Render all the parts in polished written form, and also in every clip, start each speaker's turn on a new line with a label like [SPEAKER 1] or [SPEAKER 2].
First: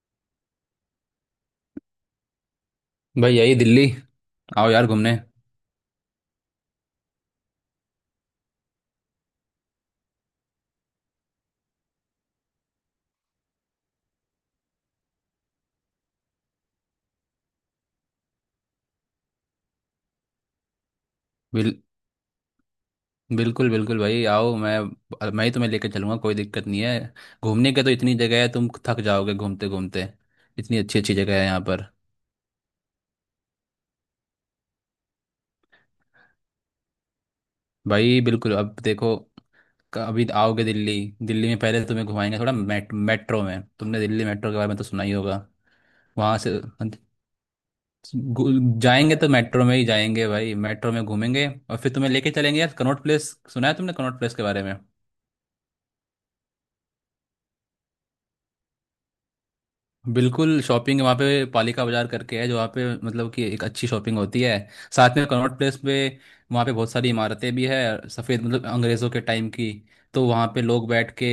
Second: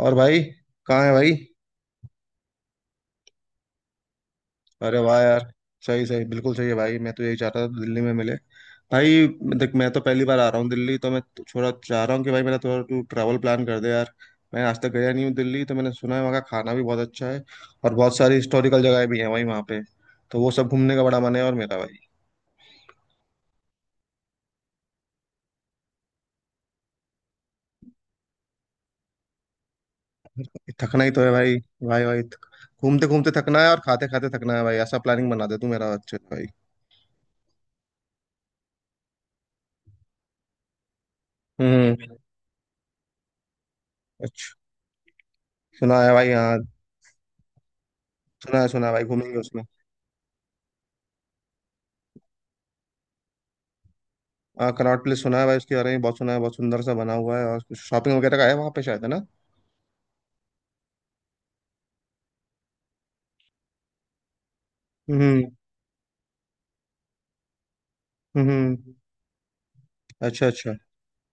[SPEAKER 1] और भाई कहाँ है भाई।
[SPEAKER 2] भाई, यही दिल्ली। आओ यार
[SPEAKER 1] अरे
[SPEAKER 2] घूमने।
[SPEAKER 1] वाह यार। सही सही बिल्कुल सही है भाई, मैं तो यही चाहता था दिल्ली में मिले भाई। देख, मैं तो पहली बार आ रहा हूँ दिल्ली, तो मैं तो थोड़ा चाह रहा हूँ कि भाई मेरा थोड़ा तू ट्रैवल प्लान कर दे यार। मैं आज तक गया नहीं हूँ दिल्ली, तो मैंने सुना है वहाँ का खाना भी बहुत अच्छा है। और बहुत सारी हिस्टोरिकल जगह भी है वहीं वहाँ पे। तो वो सब घूमने का बड़ा मन है और मेरा
[SPEAKER 2] बिल,
[SPEAKER 1] भाई।
[SPEAKER 2] बिल्कुल बिल्कुल भाई, आओ। मैं ही तुम्हें लेकर चलूंगा, कोई दिक्कत नहीं है। घूमने के तो इतनी जगह है, तुम थक जाओगे घूमते घूमते। इतनी अच्छी
[SPEAKER 1] थकना ही
[SPEAKER 2] अच्छी
[SPEAKER 1] तो है
[SPEAKER 2] जगह है
[SPEAKER 1] भाई।
[SPEAKER 2] यहाँ पर।
[SPEAKER 1] भाई भाई, घूमते घूमते थकना है और खाते खाते थकना है भाई, ऐसा प्लानिंग बना दे तू मेरा अच्छे से भाई।
[SPEAKER 2] भाई बिल्कुल, अब देखो, अभी आओगे दिल्ली। दिल्ली में पहले तुम्हें
[SPEAKER 1] हम्म।
[SPEAKER 2] घुमाएंगे थोड़ा मेट्रो में। तुमने दिल्ली मेट्रो
[SPEAKER 1] अच्छा।
[SPEAKER 2] के बारे में तो सुना ही होगा।
[SPEAKER 1] सुना है भाई,
[SPEAKER 2] वहां
[SPEAKER 1] हाँ।
[SPEAKER 2] से
[SPEAKER 1] सुना है भाई,
[SPEAKER 2] जाएंगे तो
[SPEAKER 1] घूमेंगे उसमें।
[SPEAKER 2] मेट्रो में ही जाएंगे भाई। मेट्रो में घूमेंगे और फिर तुम्हें लेके चलेंगे यार कनॉट प्लेस। सुना है तुमने कनॉट प्लेस के बारे
[SPEAKER 1] हाँ,
[SPEAKER 2] में।
[SPEAKER 1] कनॉट प्लेस सुना है भाई, उसके बारे में बहुत सुना है, बहुत सुंदर सा बना हुआ है और कुछ शॉपिंग वगैरह का है वहाँ पे शायद, है ना।
[SPEAKER 2] बिल्कुल, शॉपिंग वहाँ पे पालिका बाजार करके है, जो वहाँ पे मतलब कि एक अच्छी शॉपिंग होती है साथ में
[SPEAKER 1] हम्म।
[SPEAKER 2] कनॉट प्लेस पे। वहाँ पे बहुत सारी इमारतें भी है सफ़ेद, मतलब
[SPEAKER 1] हम्म।
[SPEAKER 2] अंग्रेज़ों के टाइम की। तो
[SPEAKER 1] अच्छा
[SPEAKER 2] वहाँ पे
[SPEAKER 1] अच्छा।
[SPEAKER 2] लोग बैठ के,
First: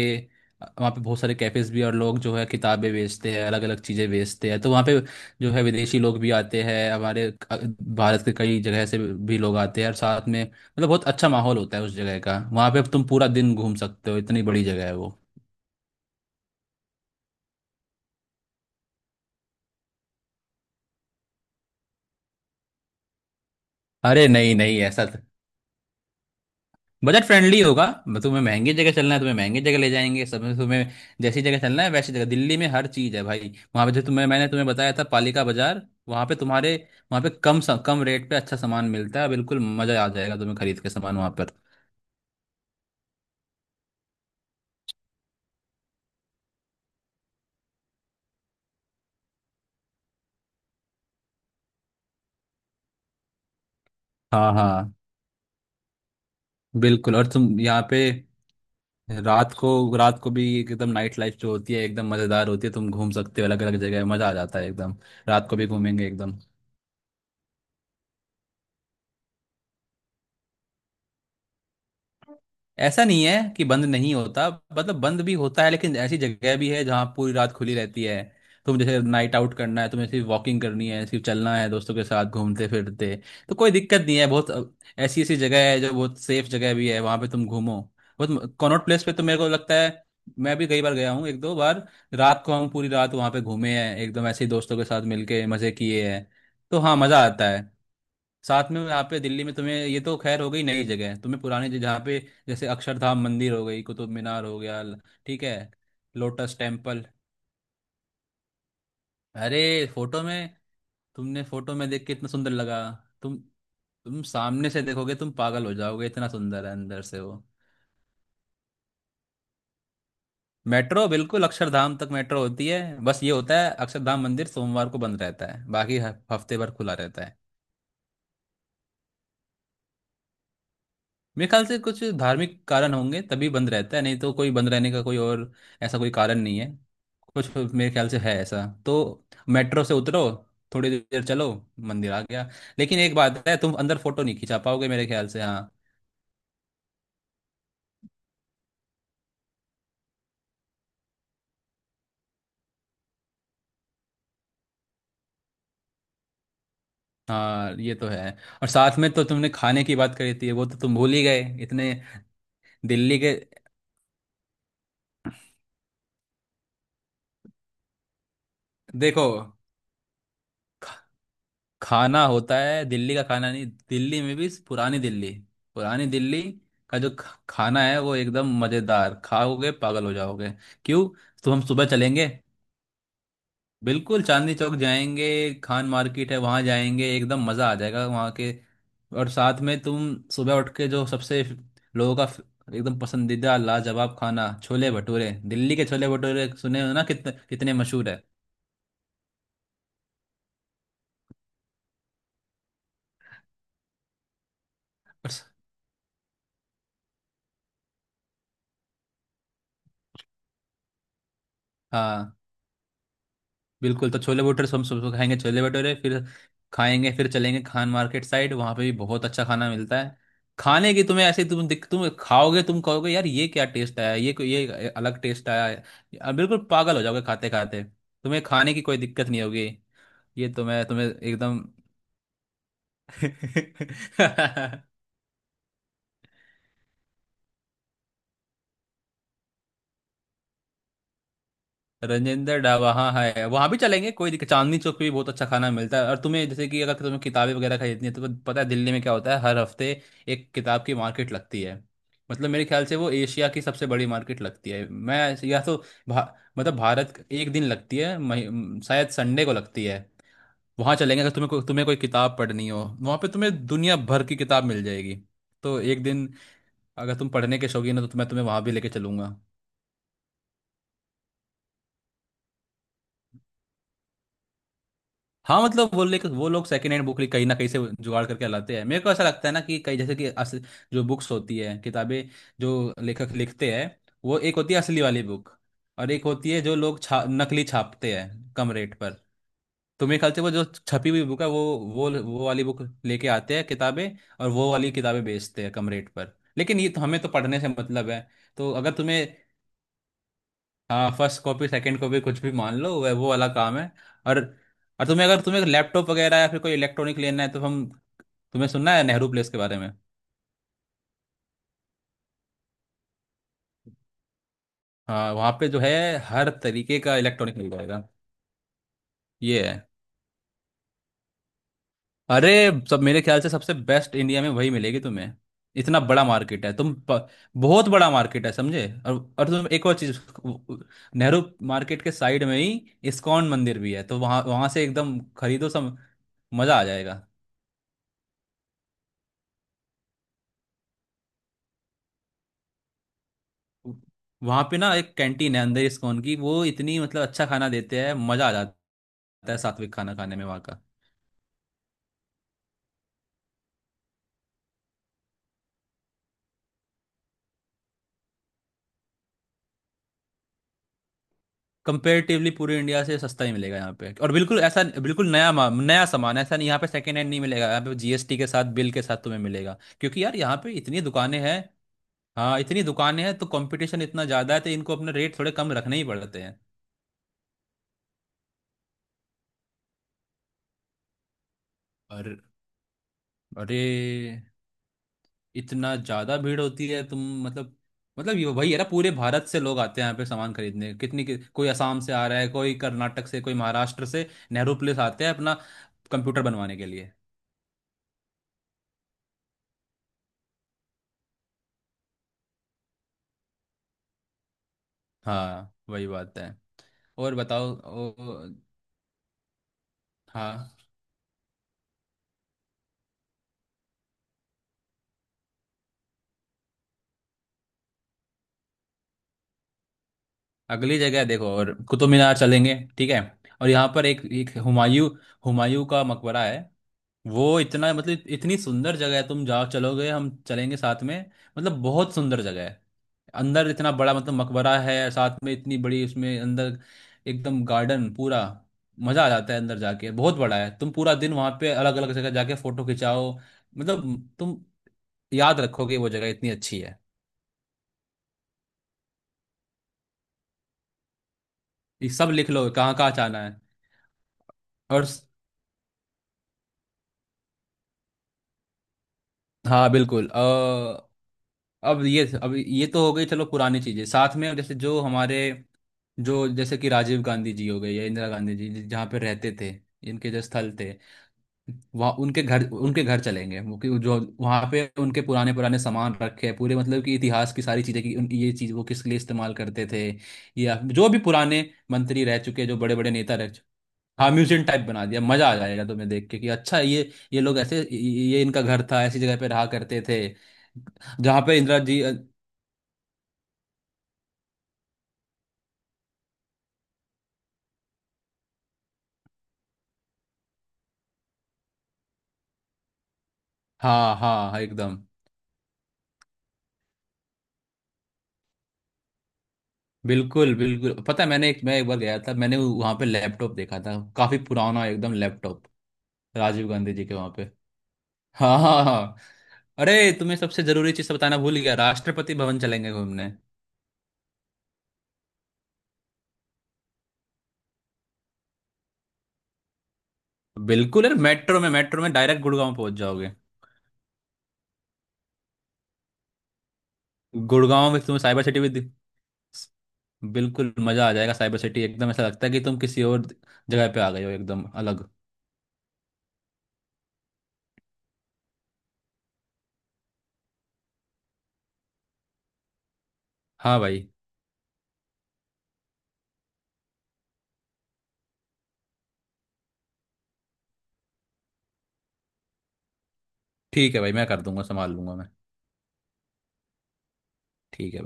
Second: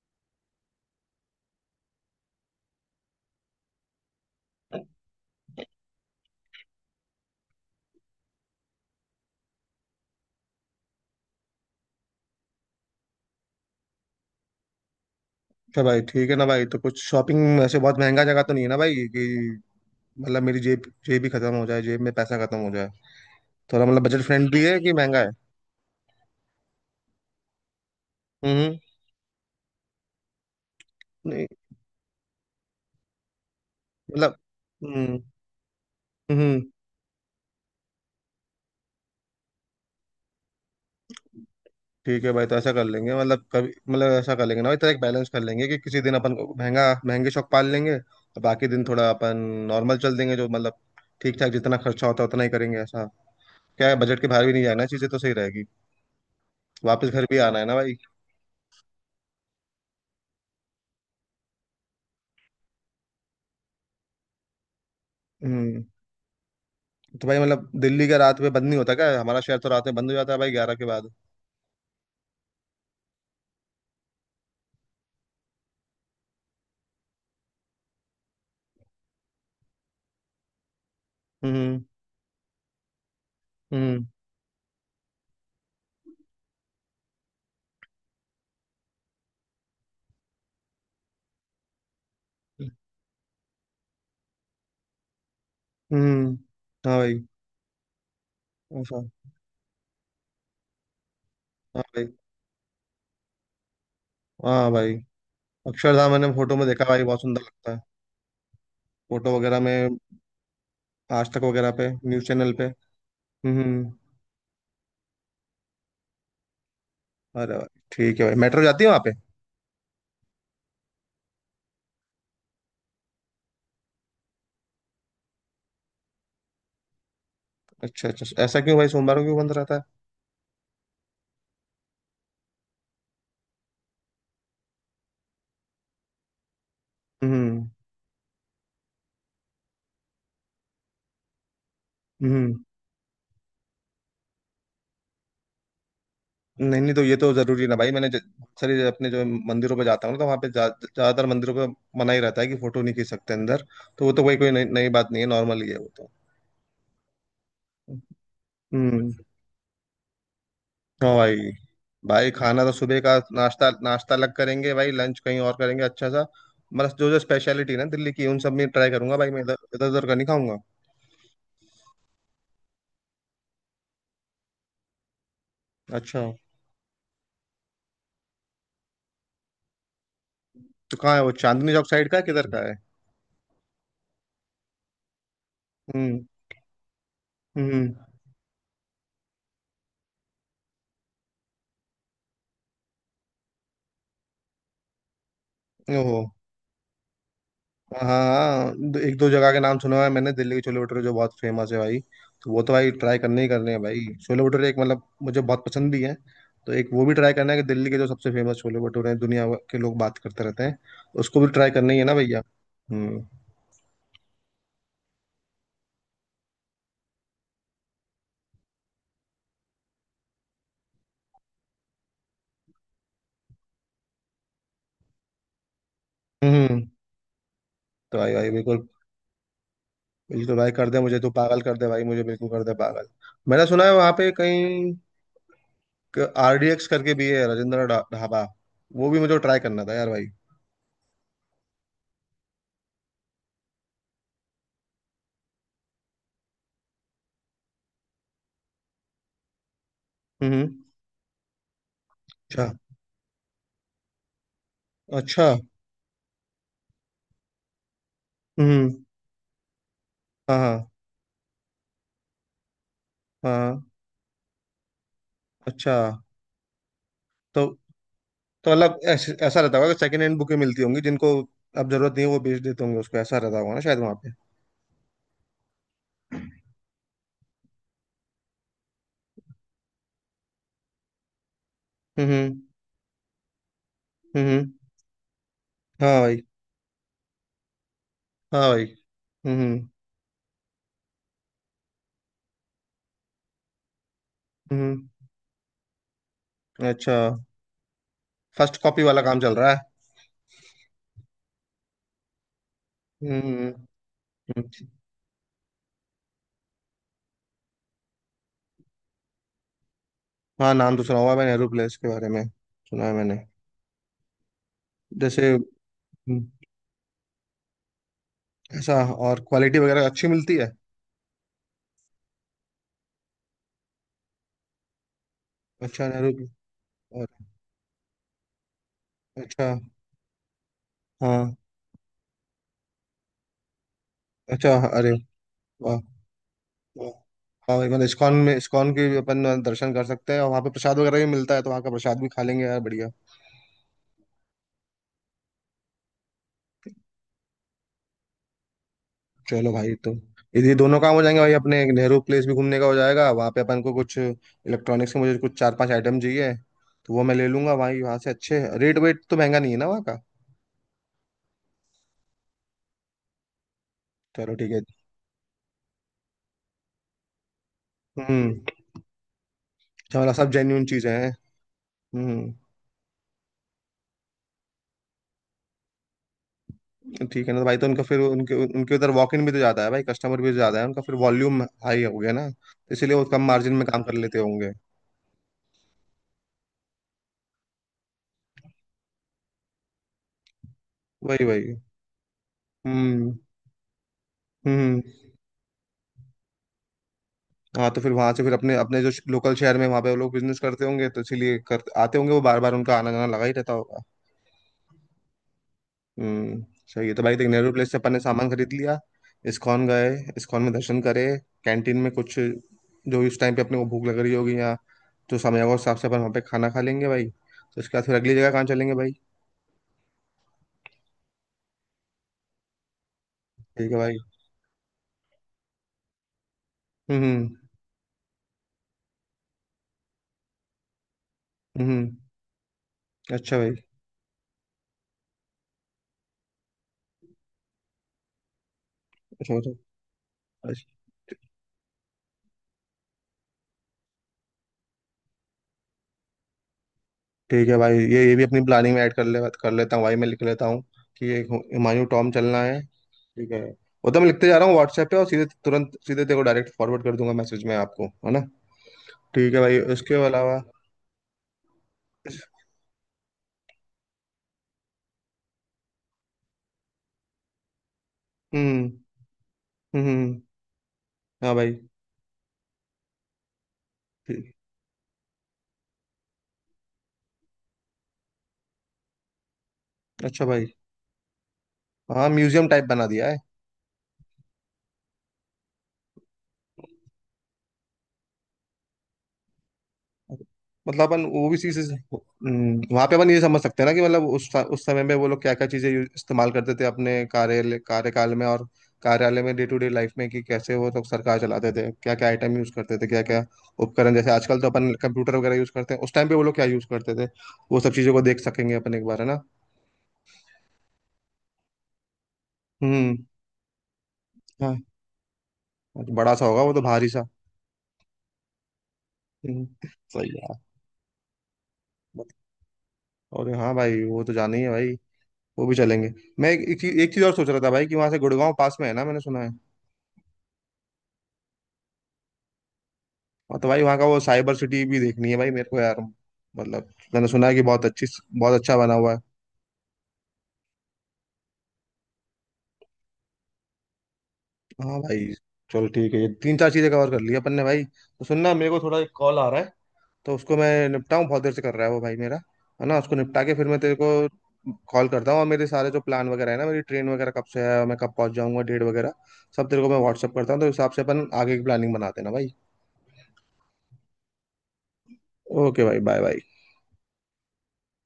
[SPEAKER 2] वहाँ पे बहुत सारे कैफ़ेज़ भी हैं और लोग जो है किताबें बेचते हैं, अलग अलग चीज़ें बेचते हैं। तो वहाँ पे जो है विदेशी लोग भी आते हैं, हमारे भारत के कई जगह से भी लोग आते हैं और साथ में मतलब बहुत अच्छा माहौल होता है उस जगह का। वहाँ पे तुम पूरा दिन घूम सकते हो, इतनी बड़ी जगह है वो।
[SPEAKER 1] अच्छा भाई, ठीक है ना भाई, तो कुछ शॉपिंग ऐसे बहुत महंगा जगह तो नहीं है ना भाई कि मतलब मेरी जेब जेब ही खत्म हो जाए, जेब में पैसा खत्म हो जाए। थोड़ा मतलब बजट
[SPEAKER 2] अरे नहीं
[SPEAKER 1] फ्रेंडली है
[SPEAKER 2] नहीं,
[SPEAKER 1] कि
[SPEAKER 2] ऐसा
[SPEAKER 1] महंगा है।
[SPEAKER 2] बजट फ्रेंडली होगा। तुम्हें महंगी
[SPEAKER 1] हम्म।
[SPEAKER 2] जगह चलना है, तुम्हें महंगी जगह ले जाएंगे सब तुम्हें। जैसी
[SPEAKER 1] नहीं
[SPEAKER 2] जगह चलना है वैसी जगह दिल्ली में हर चीज़ है भाई। वहाँ पे जो तुम्हें,
[SPEAKER 1] मतलब।
[SPEAKER 2] मैंने तुम्हें बताया था
[SPEAKER 1] हम्म।
[SPEAKER 2] पालिका बाजार। वहाँ पे
[SPEAKER 1] हम्म।
[SPEAKER 2] तुम्हारे, वहाँ पे कम रेट पे अच्छा सामान मिलता है। बिल्कुल मज़ा आ जाएगा तुम्हें खरीद के सामान वहाँ पर।
[SPEAKER 1] ठीक है भाई, तो ऐसा कर लेंगे मतलब कभी मतलब ऐसा कर लेंगे ना भाई, तो एक बैलेंस कर लेंगे कि किसी दिन अपन को महंगा महंगे शौक पाल लेंगे और बाकी दिन थोड़ा अपन नॉर्मल चल देंगे, जो मतलब ठीक ठाक जितना खर्चा होता है उतना ही करेंगे ऐसा। क्या है, बजट के बाहर
[SPEAKER 2] हाँ
[SPEAKER 1] भी नहीं जाना,
[SPEAKER 2] हाँ,
[SPEAKER 1] चीजें तो सही रहेगी। वापस
[SPEAKER 2] बिल्कुल।
[SPEAKER 1] घर
[SPEAKER 2] और
[SPEAKER 1] भी आना
[SPEAKER 2] तुम
[SPEAKER 1] है ना
[SPEAKER 2] यहाँ
[SPEAKER 1] भाई।
[SPEAKER 2] पे रात को, रात को भी एकदम नाइट लाइफ जो होती है एकदम मज़ेदार होती है। तुम घूम सकते हो अलग अलग जगह, मज़ा आ जाता है एकदम। रात को भी
[SPEAKER 1] हम्म।
[SPEAKER 2] घूमेंगे एकदम।
[SPEAKER 1] तो भाई मतलब दिल्ली का रात में बंद नहीं होता क्या, हमारा शहर तो रात में बंद हो जाता है भाई 11 के बाद।
[SPEAKER 2] ऐसा नहीं है कि बंद नहीं होता, मतलब बंद भी होता है, लेकिन ऐसी जगह भी है जहाँ पूरी रात खुली रहती है। तुम जैसे नाइट आउट करना है तुम्हें, सिर्फ वॉकिंग करनी है, सिर्फ चलना है
[SPEAKER 1] हम्म।
[SPEAKER 2] दोस्तों के साथ घूमते फिरते तो कोई दिक्कत
[SPEAKER 1] हम्म।
[SPEAKER 2] नहीं है। बहुत ऐसी ऐसी जगह है जो बहुत सेफ जगह भी है, वहाँ पे तुम घूमो। बहुत कॉनॉट प्लेस पे तो मेरे को लगता है, मैं भी कई बार गया हूँ। एक दो बार रात को हम पूरी रात वहाँ पे घूमे हैं एकदम ऐसे ही, दोस्तों के साथ मिलके मजे किए हैं।
[SPEAKER 1] हम्म।
[SPEAKER 2] तो हाँ,
[SPEAKER 1] हाँ भाई।
[SPEAKER 2] मजा आता है। साथ में
[SPEAKER 1] ऐसा।
[SPEAKER 2] यहाँ पे दिल्ली में तुम्हें ये तो खैर हो गई नई जगह, तुम्हें
[SPEAKER 1] हाँ
[SPEAKER 2] जहाँ
[SPEAKER 1] भाई।
[SPEAKER 2] पे जैसे अक्षरधाम मंदिर हो गई, कुतुब मीनार हो
[SPEAKER 1] हाँ
[SPEAKER 2] गया,
[SPEAKER 1] भाई।
[SPEAKER 2] ठीक है,
[SPEAKER 1] अक्षरधाम मैंने
[SPEAKER 2] लोटस
[SPEAKER 1] फोटो में देखा भाई,
[SPEAKER 2] टेम्पल।
[SPEAKER 1] बहुत सुंदर लगता है। फोटो वगैरह
[SPEAKER 2] अरे
[SPEAKER 1] में।
[SPEAKER 2] फोटो में,
[SPEAKER 1] आज तक
[SPEAKER 2] तुमने
[SPEAKER 1] वगैरह
[SPEAKER 2] फोटो में
[SPEAKER 1] पे,
[SPEAKER 2] देख के
[SPEAKER 1] न्यूज
[SPEAKER 2] इतना सुंदर
[SPEAKER 1] चैनल पे।
[SPEAKER 2] लगा, तुम
[SPEAKER 1] हम्म।
[SPEAKER 2] तुम सामने से देखोगे तुम पागल हो जाओगे, इतना सुंदर है अंदर से वो।
[SPEAKER 1] अरे भाई, ठीक है भाई, मेट्रो जाती है वहाँ पे।
[SPEAKER 2] मेट्रो बिल्कुल, अक्षरधाम तक मेट्रो होती है। बस ये होता है अक्षरधाम मंदिर सोमवार को बंद रहता है, बाकी हफ्ते भर खुला रहता है।
[SPEAKER 1] अच्छा अच्छा अच्छा। ऐसा क्यों भाई, सोमवार को क्यों बंद रहता है।
[SPEAKER 2] मेरे ख्याल से कुछ धार्मिक कारण होंगे तभी बंद रहता है, नहीं तो कोई बंद रहने का कोई और ऐसा कोई कारण नहीं है। कुछ
[SPEAKER 1] हम्म।
[SPEAKER 2] मेरे ख्याल से है ऐसा तो। मेट्रो से उतरो, थोड़ी देर चलो, मंदिर आ गया।
[SPEAKER 1] हम्म।
[SPEAKER 2] लेकिन एक बात है, तुम अंदर फोटो नहीं खिंचा पाओगे मेरे ख्याल से, हाँ।
[SPEAKER 1] नहीं नहीं, तो ये तो जरूरी है ना भाई, मैंने बहुत सारी अपने जो मंदिरों पे जाता हूँ ना, तो वहाँ पे ज्यादातर मंदिरों पे मना ही रहता है कि फोटो नहीं खींच सकते अंदर। तो वो तो कोई कोई नई नई बात नहीं है, नॉर्मल ही है वो तो।
[SPEAKER 2] हाँ ये तो है। और साथ
[SPEAKER 1] हम्म।
[SPEAKER 2] में तो तुमने खाने की बात करी थी, वो तो तुम
[SPEAKER 1] हाँ
[SPEAKER 2] भूल ही
[SPEAKER 1] भाई।
[SPEAKER 2] गए इतने।
[SPEAKER 1] भाई खाना तो सुबह का
[SPEAKER 2] दिल्ली के
[SPEAKER 1] नाश्ता, नाश्ता अलग करेंगे भाई, लंच कहीं और करेंगे अच्छा सा। मतलब जो जो स्पेशलिटी ना दिल्ली की, उन सब में ट्राई करूंगा
[SPEAKER 2] देखो,
[SPEAKER 1] भाई, मैं इधर इधर उधर का नहीं खाऊंगा।
[SPEAKER 2] खाना होता है दिल्ली का खाना, नहीं दिल्ली में भी पुरानी
[SPEAKER 1] अच्छा।
[SPEAKER 2] दिल्ली का जो खाना है वो एकदम मजेदार, खाओगे पागल हो जाओगे।
[SPEAKER 1] तो
[SPEAKER 2] क्यों?
[SPEAKER 1] कहाँ है वो,
[SPEAKER 2] तो हम
[SPEAKER 1] चांदनी चौक
[SPEAKER 2] सुबह
[SPEAKER 1] साइड का है,
[SPEAKER 2] चलेंगे,
[SPEAKER 1] किधर का है।
[SPEAKER 2] बिल्कुल चांदनी चौक जाएंगे। खान
[SPEAKER 1] हम्म।
[SPEAKER 2] मार्केट है, वहां जाएंगे, एकदम मजा आ
[SPEAKER 1] हम्म।
[SPEAKER 2] जाएगा वहां के। और साथ में तुम सुबह उठ के जो सबसे लोगों का एकदम पसंदीदा लाजवाब खाना, छोले भटूरे, दिल्ली के छोले
[SPEAKER 1] ओहो।
[SPEAKER 2] भटूरे सुने हो ना, कितने कितने मशहूर है।
[SPEAKER 1] हाँ, एक दो जगह के नाम सुना हुआ है मैंने, दिल्ली के छोले भटूरे जो बहुत फेमस है भाई। तो वो तो भाई ट्राई करने ही करने हैं भाई, छोले भटूरे एक मतलब मुझे बहुत पसंद भी है। तो एक वो भी ट्राई करना है कि दिल्ली के जो सबसे फेमस छोले भटूरे हैं, दुनिया भर के लोग बात करते रहते हैं, उसको भी ट्राई करना ही है ना
[SPEAKER 2] हाँ
[SPEAKER 1] भैया। हम्म।
[SPEAKER 2] बिल्कुल, तो छोले भटूरे, सब सबको खाएंगे छोले भटूरे, फिर खाएंगे, फिर चलेंगे खान मार्केट साइड, वहाँ पे भी बहुत अच्छा खाना मिलता है। खाने की तुम्हें ऐसे, तुम दिख तुम खाओगे, तुम कहोगे यार ये क्या टेस्ट आया, ये कोई- ये अलग टेस्ट आया है। अब
[SPEAKER 1] हम्म।
[SPEAKER 2] बिल्कुल
[SPEAKER 1] हम्म।
[SPEAKER 2] पागल हो जाओगे खाते खाते,
[SPEAKER 1] तो भाई
[SPEAKER 2] तुम्हें
[SPEAKER 1] भाई
[SPEAKER 2] खाने की
[SPEAKER 1] बिल्कुल
[SPEAKER 2] कोई दिक्कत नहीं होगी। ये
[SPEAKER 1] बिल्कुल
[SPEAKER 2] तो
[SPEAKER 1] भाई,
[SPEAKER 2] मैं
[SPEAKER 1] कर दे,
[SPEAKER 2] तुम्हें
[SPEAKER 1] मुझे तो पागल
[SPEAKER 2] एकदम
[SPEAKER 1] कर दे भाई, मुझे बिल्कुल कर दे पागल। मैंने सुना है वहाँ पे कहीं आरडीएक्स करके भी है, राजेंद्र ढाबा, वो भी मुझे ट्राई करना था यार भाई।
[SPEAKER 2] रजेंद्र डा वहाँ है, वहाँ भी चलेंगे, कोई दिक्कत। चांदनी चौक पे भी बहुत अच्छा खाना मिलता है। और तुम्हें जैसे कि अगर तुम्हें किताबें वगैरह खरीदनी है, तो पता है दिल्ली में क्या होता है? हर हफ्ते एक
[SPEAKER 1] हम्म।
[SPEAKER 2] किताब की मार्केट लगती है, मतलब
[SPEAKER 1] अच्छा
[SPEAKER 2] मेरे ख्याल से वो एशिया की सबसे बड़ी मार्केट लगती है। मैं
[SPEAKER 1] अच्छा।
[SPEAKER 2] या तो मतलब भारत, एक दिन लगती है,
[SPEAKER 1] हम्म।
[SPEAKER 2] शायद संडे को लगती है।
[SPEAKER 1] हाँ हाँ
[SPEAKER 2] वहाँ चलेंगे, अगर तुम्हें तुम्हें कोई किताब पढ़नी हो, वहाँ पे तुम्हें
[SPEAKER 1] हाँ।
[SPEAKER 2] दुनिया भर की किताब मिल जाएगी। तो
[SPEAKER 1] अच्छा।
[SPEAKER 2] एक दिन, अगर तुम पढ़ने
[SPEAKER 1] तो
[SPEAKER 2] के शौकीन हो तो मैं तुम्हें वहाँ
[SPEAKER 1] तो
[SPEAKER 2] भी लेके
[SPEAKER 1] मतलब ऐस,
[SPEAKER 2] चलूंगा।
[SPEAKER 1] ऐसा रहता होगा कि सेकंड हैंड बुकें मिलती होंगी जिनको अब जरूरत नहीं है, वो बेच देते होंगे उसको, ऐसा रहता होगा ना शायद वहाँ पे।
[SPEAKER 2] हाँ मतलब वो लेकर, वो लोग सेकंड हैंड बुक कहीं ना कहीं से जुगाड़ करके लाते हैं, मेरे को ऐसा लगता है ना, कि कई जैसे कि जो बुक्स होती है, किताबें,
[SPEAKER 1] हम्म।
[SPEAKER 2] जो लेखक लिखते हैं, वो एक
[SPEAKER 1] हम्म।
[SPEAKER 2] होती है असली वाली बुक, और
[SPEAKER 1] हाँ
[SPEAKER 2] एक
[SPEAKER 1] भाई।
[SPEAKER 2] होती है जो लोग नकली छापते हैं
[SPEAKER 1] हाँ
[SPEAKER 2] कम
[SPEAKER 1] भाई।
[SPEAKER 2] रेट पर।
[SPEAKER 1] हम्म।
[SPEAKER 2] तो मेरे ख्याल से वो जो छपी हुई बुक है वो वाली बुक लेके आते हैं किताबें, और वो
[SPEAKER 1] हम्म।
[SPEAKER 2] वाली
[SPEAKER 1] हम्म।
[SPEAKER 2] किताबें बेचते हैं कम रेट पर, लेकिन ये तो
[SPEAKER 1] अच्छा।
[SPEAKER 2] हमें तो पढ़ने से मतलब है। तो
[SPEAKER 1] फर्स्ट
[SPEAKER 2] अगर
[SPEAKER 1] कॉपी वाला
[SPEAKER 2] तुम्हें,
[SPEAKER 1] काम चल रहा है।
[SPEAKER 2] हाँ फर्स्ट कॉपी सेकंड कॉपी कुछ भी मान लो, वह वो वाला
[SPEAKER 1] हम्म।
[SPEAKER 2] काम है। और
[SPEAKER 1] हम्म।
[SPEAKER 2] तुम्हें, अगर तुम्हें लैपटॉप वगैरह या फिर कोई इलेक्ट्रॉनिक लेना है तो हम, तुम्हें सुनना है नेहरू प्लेस के बारे में।
[SPEAKER 1] हाँ, नाम तो सुना हुआ है मैंने एरोप्लेस के बारे में, सुना है मैंने।
[SPEAKER 2] हाँ,
[SPEAKER 1] जैसे।
[SPEAKER 2] वहाँ पे जो है
[SPEAKER 1] हम्म,
[SPEAKER 2] हर तरीके का इलेक्ट्रॉनिक मिल जाएगा।
[SPEAKER 1] ऐसा। और
[SPEAKER 2] ये
[SPEAKER 1] क्वालिटी
[SPEAKER 2] है,
[SPEAKER 1] वगैरह अच्छी मिलती है।
[SPEAKER 2] अरे सब मेरे ख्याल से सबसे बेस्ट इंडिया में वही मिलेगी तुम्हें। इतना
[SPEAKER 1] अच्छा
[SPEAKER 2] बड़ा
[SPEAKER 1] नेहरू।
[SPEAKER 2] मार्केट है,
[SPEAKER 1] और
[SPEAKER 2] बहुत बड़ा मार्केट है, समझे? और तुम
[SPEAKER 1] अच्छा।
[SPEAKER 2] एक और चीज, नेहरू
[SPEAKER 1] हाँ।
[SPEAKER 2] मार्केट के साइड में ही इस्कॉन मंदिर भी है, तो वहाँ वहाँ
[SPEAKER 1] अच्छा
[SPEAKER 2] से
[SPEAKER 1] हाँ, अरे
[SPEAKER 2] एकदम खरीदो सब,
[SPEAKER 1] वाह।
[SPEAKER 2] मजा आ
[SPEAKER 1] वाह।
[SPEAKER 2] जाएगा।
[SPEAKER 1] हाँ भाई, मतलब इस्कॉन में इस्कॉन के भी अपन दर्शन कर सकते हैं और वहाँ पे प्रसाद वगैरह भी मिलता है, तो वहाँ का प्रसाद भी खा लेंगे यार बढ़िया।
[SPEAKER 2] वहां पे ना एक कैंटीन है अंदर इस्कॉन की, वो इतनी मतलब अच्छा खाना देते हैं, मजा आ जाता है
[SPEAKER 1] चलो भाई,
[SPEAKER 2] सात्विक
[SPEAKER 1] तो
[SPEAKER 2] खाना खाने में वहाँ
[SPEAKER 1] यदि
[SPEAKER 2] का।
[SPEAKER 1] दोनों काम हो जाएंगे भाई अपने, एक नेहरू प्लेस भी घूमने का हो जाएगा, वहाँ पे अपन को कुछ इलेक्ट्रॉनिक्स के, मुझे कुछ चार पांच आइटम चाहिए, तो वो मैं ले लूंगा भाई वहाँ से। अच्छे रेट वेट, तो महंगा नहीं है ना वहाँ का।
[SPEAKER 2] कंपेरेटिवली पूरे इंडिया से सस्ता ही मिलेगा यहाँ पे, और
[SPEAKER 1] चलो
[SPEAKER 2] बिल्कुल
[SPEAKER 1] ठीक है।
[SPEAKER 2] ऐसा, बिल्कुल नया, नया सामान है, ऐसा नहीं यहाँ पे सेकेंड हैंड नहीं मिलेगा, यहाँ पे जीएसटी के
[SPEAKER 1] हम्म।
[SPEAKER 2] साथ, बिल के साथ तुम्हें मिलेगा,
[SPEAKER 1] अच्छा,
[SPEAKER 2] क्योंकि
[SPEAKER 1] मतलब
[SPEAKER 2] यार
[SPEAKER 1] सब
[SPEAKER 2] यहाँ पे
[SPEAKER 1] जेन्यून
[SPEAKER 2] इतनी
[SPEAKER 1] चीजें हैं।
[SPEAKER 2] दुकानें हैं।
[SPEAKER 1] हम्म।
[SPEAKER 2] हाँ इतनी दुकानें हैं, तो कंपटीशन इतना ज्यादा है, तो इनको अपने रेट थोड़े कम रखने ही पड़ते हैं।
[SPEAKER 1] ठीक है ना, तो भाई तो उनका फिर उनके उनके उधर वॉक इन भी तो ज्यादा है भाई, कस्टमर भी तो ज्यादा है उनका, फिर वॉल्यूम हाई हो गया
[SPEAKER 2] और
[SPEAKER 1] ना, तो इसीलिए वो कम मार्जिन
[SPEAKER 2] अरे,
[SPEAKER 1] में काम कर लेते होंगे।
[SPEAKER 2] इतना ज्यादा भीड़ होती है तुम, मतलब मतलब ये वही है ना पूरे भारत से लोग आते हैं यहाँ पे सामान खरीदने,
[SPEAKER 1] वही
[SPEAKER 2] कोई
[SPEAKER 1] वही।
[SPEAKER 2] असम से आ रहा है, कोई कर्नाटक
[SPEAKER 1] हम्म।
[SPEAKER 2] से, कोई महाराष्ट्र से,
[SPEAKER 1] हम्म।
[SPEAKER 2] नेहरू प्लेस आते
[SPEAKER 1] हम्म।
[SPEAKER 2] हैं अपना कंप्यूटर बनवाने के लिए।
[SPEAKER 1] हाँ, तो फिर वहां से फिर अपने अपने जो लोकल शहर में वहां पे वो लोग बिजनेस करते होंगे, तो इसीलिए कर आते होंगे वो बार बार, उनका आना जाना लगा ही रहता होगा।
[SPEAKER 2] हाँ वही बात है।
[SPEAKER 1] हम्म। सही है। तो भाई
[SPEAKER 2] और
[SPEAKER 1] देख,
[SPEAKER 2] बताओ,
[SPEAKER 1] नेहरू प्लेस से अपन ने सामान खरीद लिया, इस्कॉन गए, इस्कॉन में
[SPEAKER 2] हाँ,
[SPEAKER 1] दर्शन करे, कैंटीन में कुछ जो इस टाइम पे अपने को भूख लग रही होगी या जो समय होगा उस हिसाब से अपन वहाँ पे खाना खा लेंगे भाई, तो उसके बाद फिर अगली जगह कहाँ चलेंगे भाई।
[SPEAKER 2] अगली जगह है, देखो और कुतुब मीनार चलेंगे, ठीक है। और यहाँ
[SPEAKER 1] ठीक है
[SPEAKER 2] पर
[SPEAKER 1] भाई।
[SPEAKER 2] एक एक हुमायूं हुमायूं का मकबरा है।
[SPEAKER 1] हम्म।
[SPEAKER 2] वो इतना मतलब इतनी सुंदर जगह है, तुम जाओ, चलोगे हम चलेंगे साथ में, मतलब बहुत
[SPEAKER 1] हम्म।
[SPEAKER 2] सुंदर जगह है।
[SPEAKER 1] अच्छा
[SPEAKER 2] अंदर
[SPEAKER 1] भाई।
[SPEAKER 2] इतना बड़ा मतलब मकबरा है, साथ में इतनी बड़ी उसमें अंदर एकदम गार्डन पूरा, मजा आ जाता
[SPEAKER 1] अच्छा
[SPEAKER 2] है
[SPEAKER 1] बताओ।
[SPEAKER 2] अंदर जाके। बहुत बड़ा है,
[SPEAKER 1] अच्छा,
[SPEAKER 2] तुम पूरा दिन वहां पे अलग अलग जगह जाके फोटो खिंचाओ, मतलब तुम याद रखोगे, वो जगह इतनी अच्छी है।
[SPEAKER 1] ठीक है भाई, ये भी अपनी प्लानिंग में ऐड कर ले, कर लेता हूँ भाई, मैं लिख लेता हूँ कि एक हुमायूं
[SPEAKER 2] ये सब
[SPEAKER 1] टॉम
[SPEAKER 2] लिख
[SPEAKER 1] चलना
[SPEAKER 2] लो
[SPEAKER 1] है।
[SPEAKER 2] कहाँ कहाँ जाना
[SPEAKER 1] ठीक
[SPEAKER 2] है।
[SPEAKER 1] है। वो तो मैं लिखते जा रहा हूँ
[SPEAKER 2] और
[SPEAKER 1] व्हाट्सएप पे, और सीधे तुरंत सीधे तेरे को डायरेक्ट फॉरवर्ड कर दूंगा मैसेज में आपको, है ना। ठीक है भाई,
[SPEAKER 2] हाँ
[SPEAKER 1] उसके
[SPEAKER 2] बिल्कुल,
[SPEAKER 1] अलावा।
[SPEAKER 2] अब ये, तो हो गई चलो पुरानी चीजें, साथ में जैसे जो हमारे, जो जैसे कि राजीव गांधी जी हो गए या इंदिरा गांधी जी
[SPEAKER 1] हम्म।
[SPEAKER 2] जहाँ पे रहते थे, इनके
[SPEAKER 1] हम्म।
[SPEAKER 2] जो स्थल थे,
[SPEAKER 1] हाँ भाई।
[SPEAKER 2] वहाँ उनके घर, उनके घर चलेंगे। वो कि जो
[SPEAKER 1] ठीक।
[SPEAKER 2] वहाँ पे उनके पुराने पुराने सामान रखे हैं पूरे, मतलब कि इतिहास की सारी चीज़ें, कि ये चीज़ वो किस लिए इस्तेमाल करते थे,
[SPEAKER 1] अच्छा भाई।
[SPEAKER 2] या जो भी पुराने मंत्री
[SPEAKER 1] हाँ,
[SPEAKER 2] रह चुके,
[SPEAKER 1] म्यूजियम
[SPEAKER 2] जो
[SPEAKER 1] टाइप
[SPEAKER 2] बड़े
[SPEAKER 1] बना
[SPEAKER 2] बड़े
[SPEAKER 1] दिया
[SPEAKER 2] नेता
[SPEAKER 1] है।
[SPEAKER 2] रह। हाँ म्यूजियम टाइप बना दिया, मजा आ जाएगा तुम्हें देख के कि अच्छा, ये लोग ऐसे, ये इनका घर था, ऐसी जगह पे रहा करते थे,
[SPEAKER 1] मतलब अपन
[SPEAKER 2] जहाँ पे
[SPEAKER 1] ओबीसी
[SPEAKER 2] इंदिरा
[SPEAKER 1] से
[SPEAKER 2] जी।
[SPEAKER 1] वहां पे अपन ये समझ सकते हैं ना कि मतलब उस समय में वो लोग क्या क्या चीजें इस्तेमाल करते थे अपने कार्यालय, कार्यकाल में, और कार्यालय में डे टू डे लाइफ में, कि कैसे वो लोग सरकार चलाते थे, क्या क्या आइटम यूज करते थे, क्या क्या उपकरण,
[SPEAKER 2] हाँ
[SPEAKER 1] जैसे
[SPEAKER 2] हाँ हाँ,
[SPEAKER 1] आजकल तो अपन
[SPEAKER 2] एकदम
[SPEAKER 1] कंप्यूटर वगैरह यूज करते हैं, उस टाइम पे वो लोग क्या यूज करते थे, वो सब चीजों को देख सकेंगे अपन एक बार, है ना।
[SPEAKER 2] बिल्कुल बिल्कुल, पता है, मैं एक बार गया था, मैंने वहाँ पे
[SPEAKER 1] हम्म।
[SPEAKER 2] लैपटॉप देखा था काफी
[SPEAKER 1] हाँ,
[SPEAKER 2] पुराना एकदम लैपटॉप,
[SPEAKER 1] बड़ा सा होगा
[SPEAKER 2] राजीव
[SPEAKER 1] वो तो,
[SPEAKER 2] गांधी जी
[SPEAKER 1] भारी
[SPEAKER 2] के
[SPEAKER 1] सा।
[SPEAKER 2] वहाँ पे। हाँ हाँ हाँ।
[SPEAKER 1] हम्म,
[SPEAKER 2] अरे
[SPEAKER 1] सही है
[SPEAKER 2] तुम्हें
[SPEAKER 1] यार।
[SPEAKER 2] सबसे जरूरी चीज बताना भूल गया, राष्ट्रपति भवन चलेंगे घूमने।
[SPEAKER 1] और हाँ भाई, वो तो जाना ही है भाई, वो भी चलेंगे। मैं एक चीज और सोच रहा था भाई, कि वहां से गुड़गांव पास में है ना, मैंने सुना है।
[SPEAKER 2] बिल्कुल यार, मेट्रो में, मेट्रो में डायरेक्ट गुड़गांव पहुंच जाओगे।
[SPEAKER 1] हाँ, तो भाई वहाँ का वो साइबर सिटी भी देखनी है भाई मेरे को यार, मतलब मैंने सुना है कि बहुत
[SPEAKER 2] गुड़गांव में
[SPEAKER 1] अच्छी,
[SPEAKER 2] तुम्हें साइबर
[SPEAKER 1] बहुत
[SPEAKER 2] सिटी भी
[SPEAKER 1] अच्छा बना हुआ है।
[SPEAKER 2] बिल्कुल मजा आ जाएगा। साइबर सिटी एकदम ऐसा लगता है कि तुम किसी और जगह पे आ गए हो, एकदम
[SPEAKER 1] हाँ
[SPEAKER 2] अलग।
[SPEAKER 1] भाई। चलो ठीक है, ये तीन चार चीजें कवर कर ली अपन ने भाई, तो सुनना मेरे को थोड़ा एक कॉल आ रहा है, तो उसको मैं निपटाऊँ, बहुत देर से कर रहा है वो भाई मेरा, है ना, उसको निपटा के फिर मैं
[SPEAKER 2] हाँ
[SPEAKER 1] तेरे
[SPEAKER 2] भाई,
[SPEAKER 1] को कॉल करता हूँ, और मेरे सारे जो प्लान वगैरह है ना, मेरी ट्रेन वगैरह कब से है और मैं कब पहुंच जाऊंगा, डेट वगैरह सब तेरे को मैं व्हाट्सअप करता हूँ, तो उस हिसाब से अपन आगे की प्लानिंग बना देना भाई।
[SPEAKER 2] ठीक है भाई, मैं कर दूंगा, संभाल लूंगा मैं।
[SPEAKER 1] ओके भाई, बाय बाय।
[SPEAKER 2] ठीक है।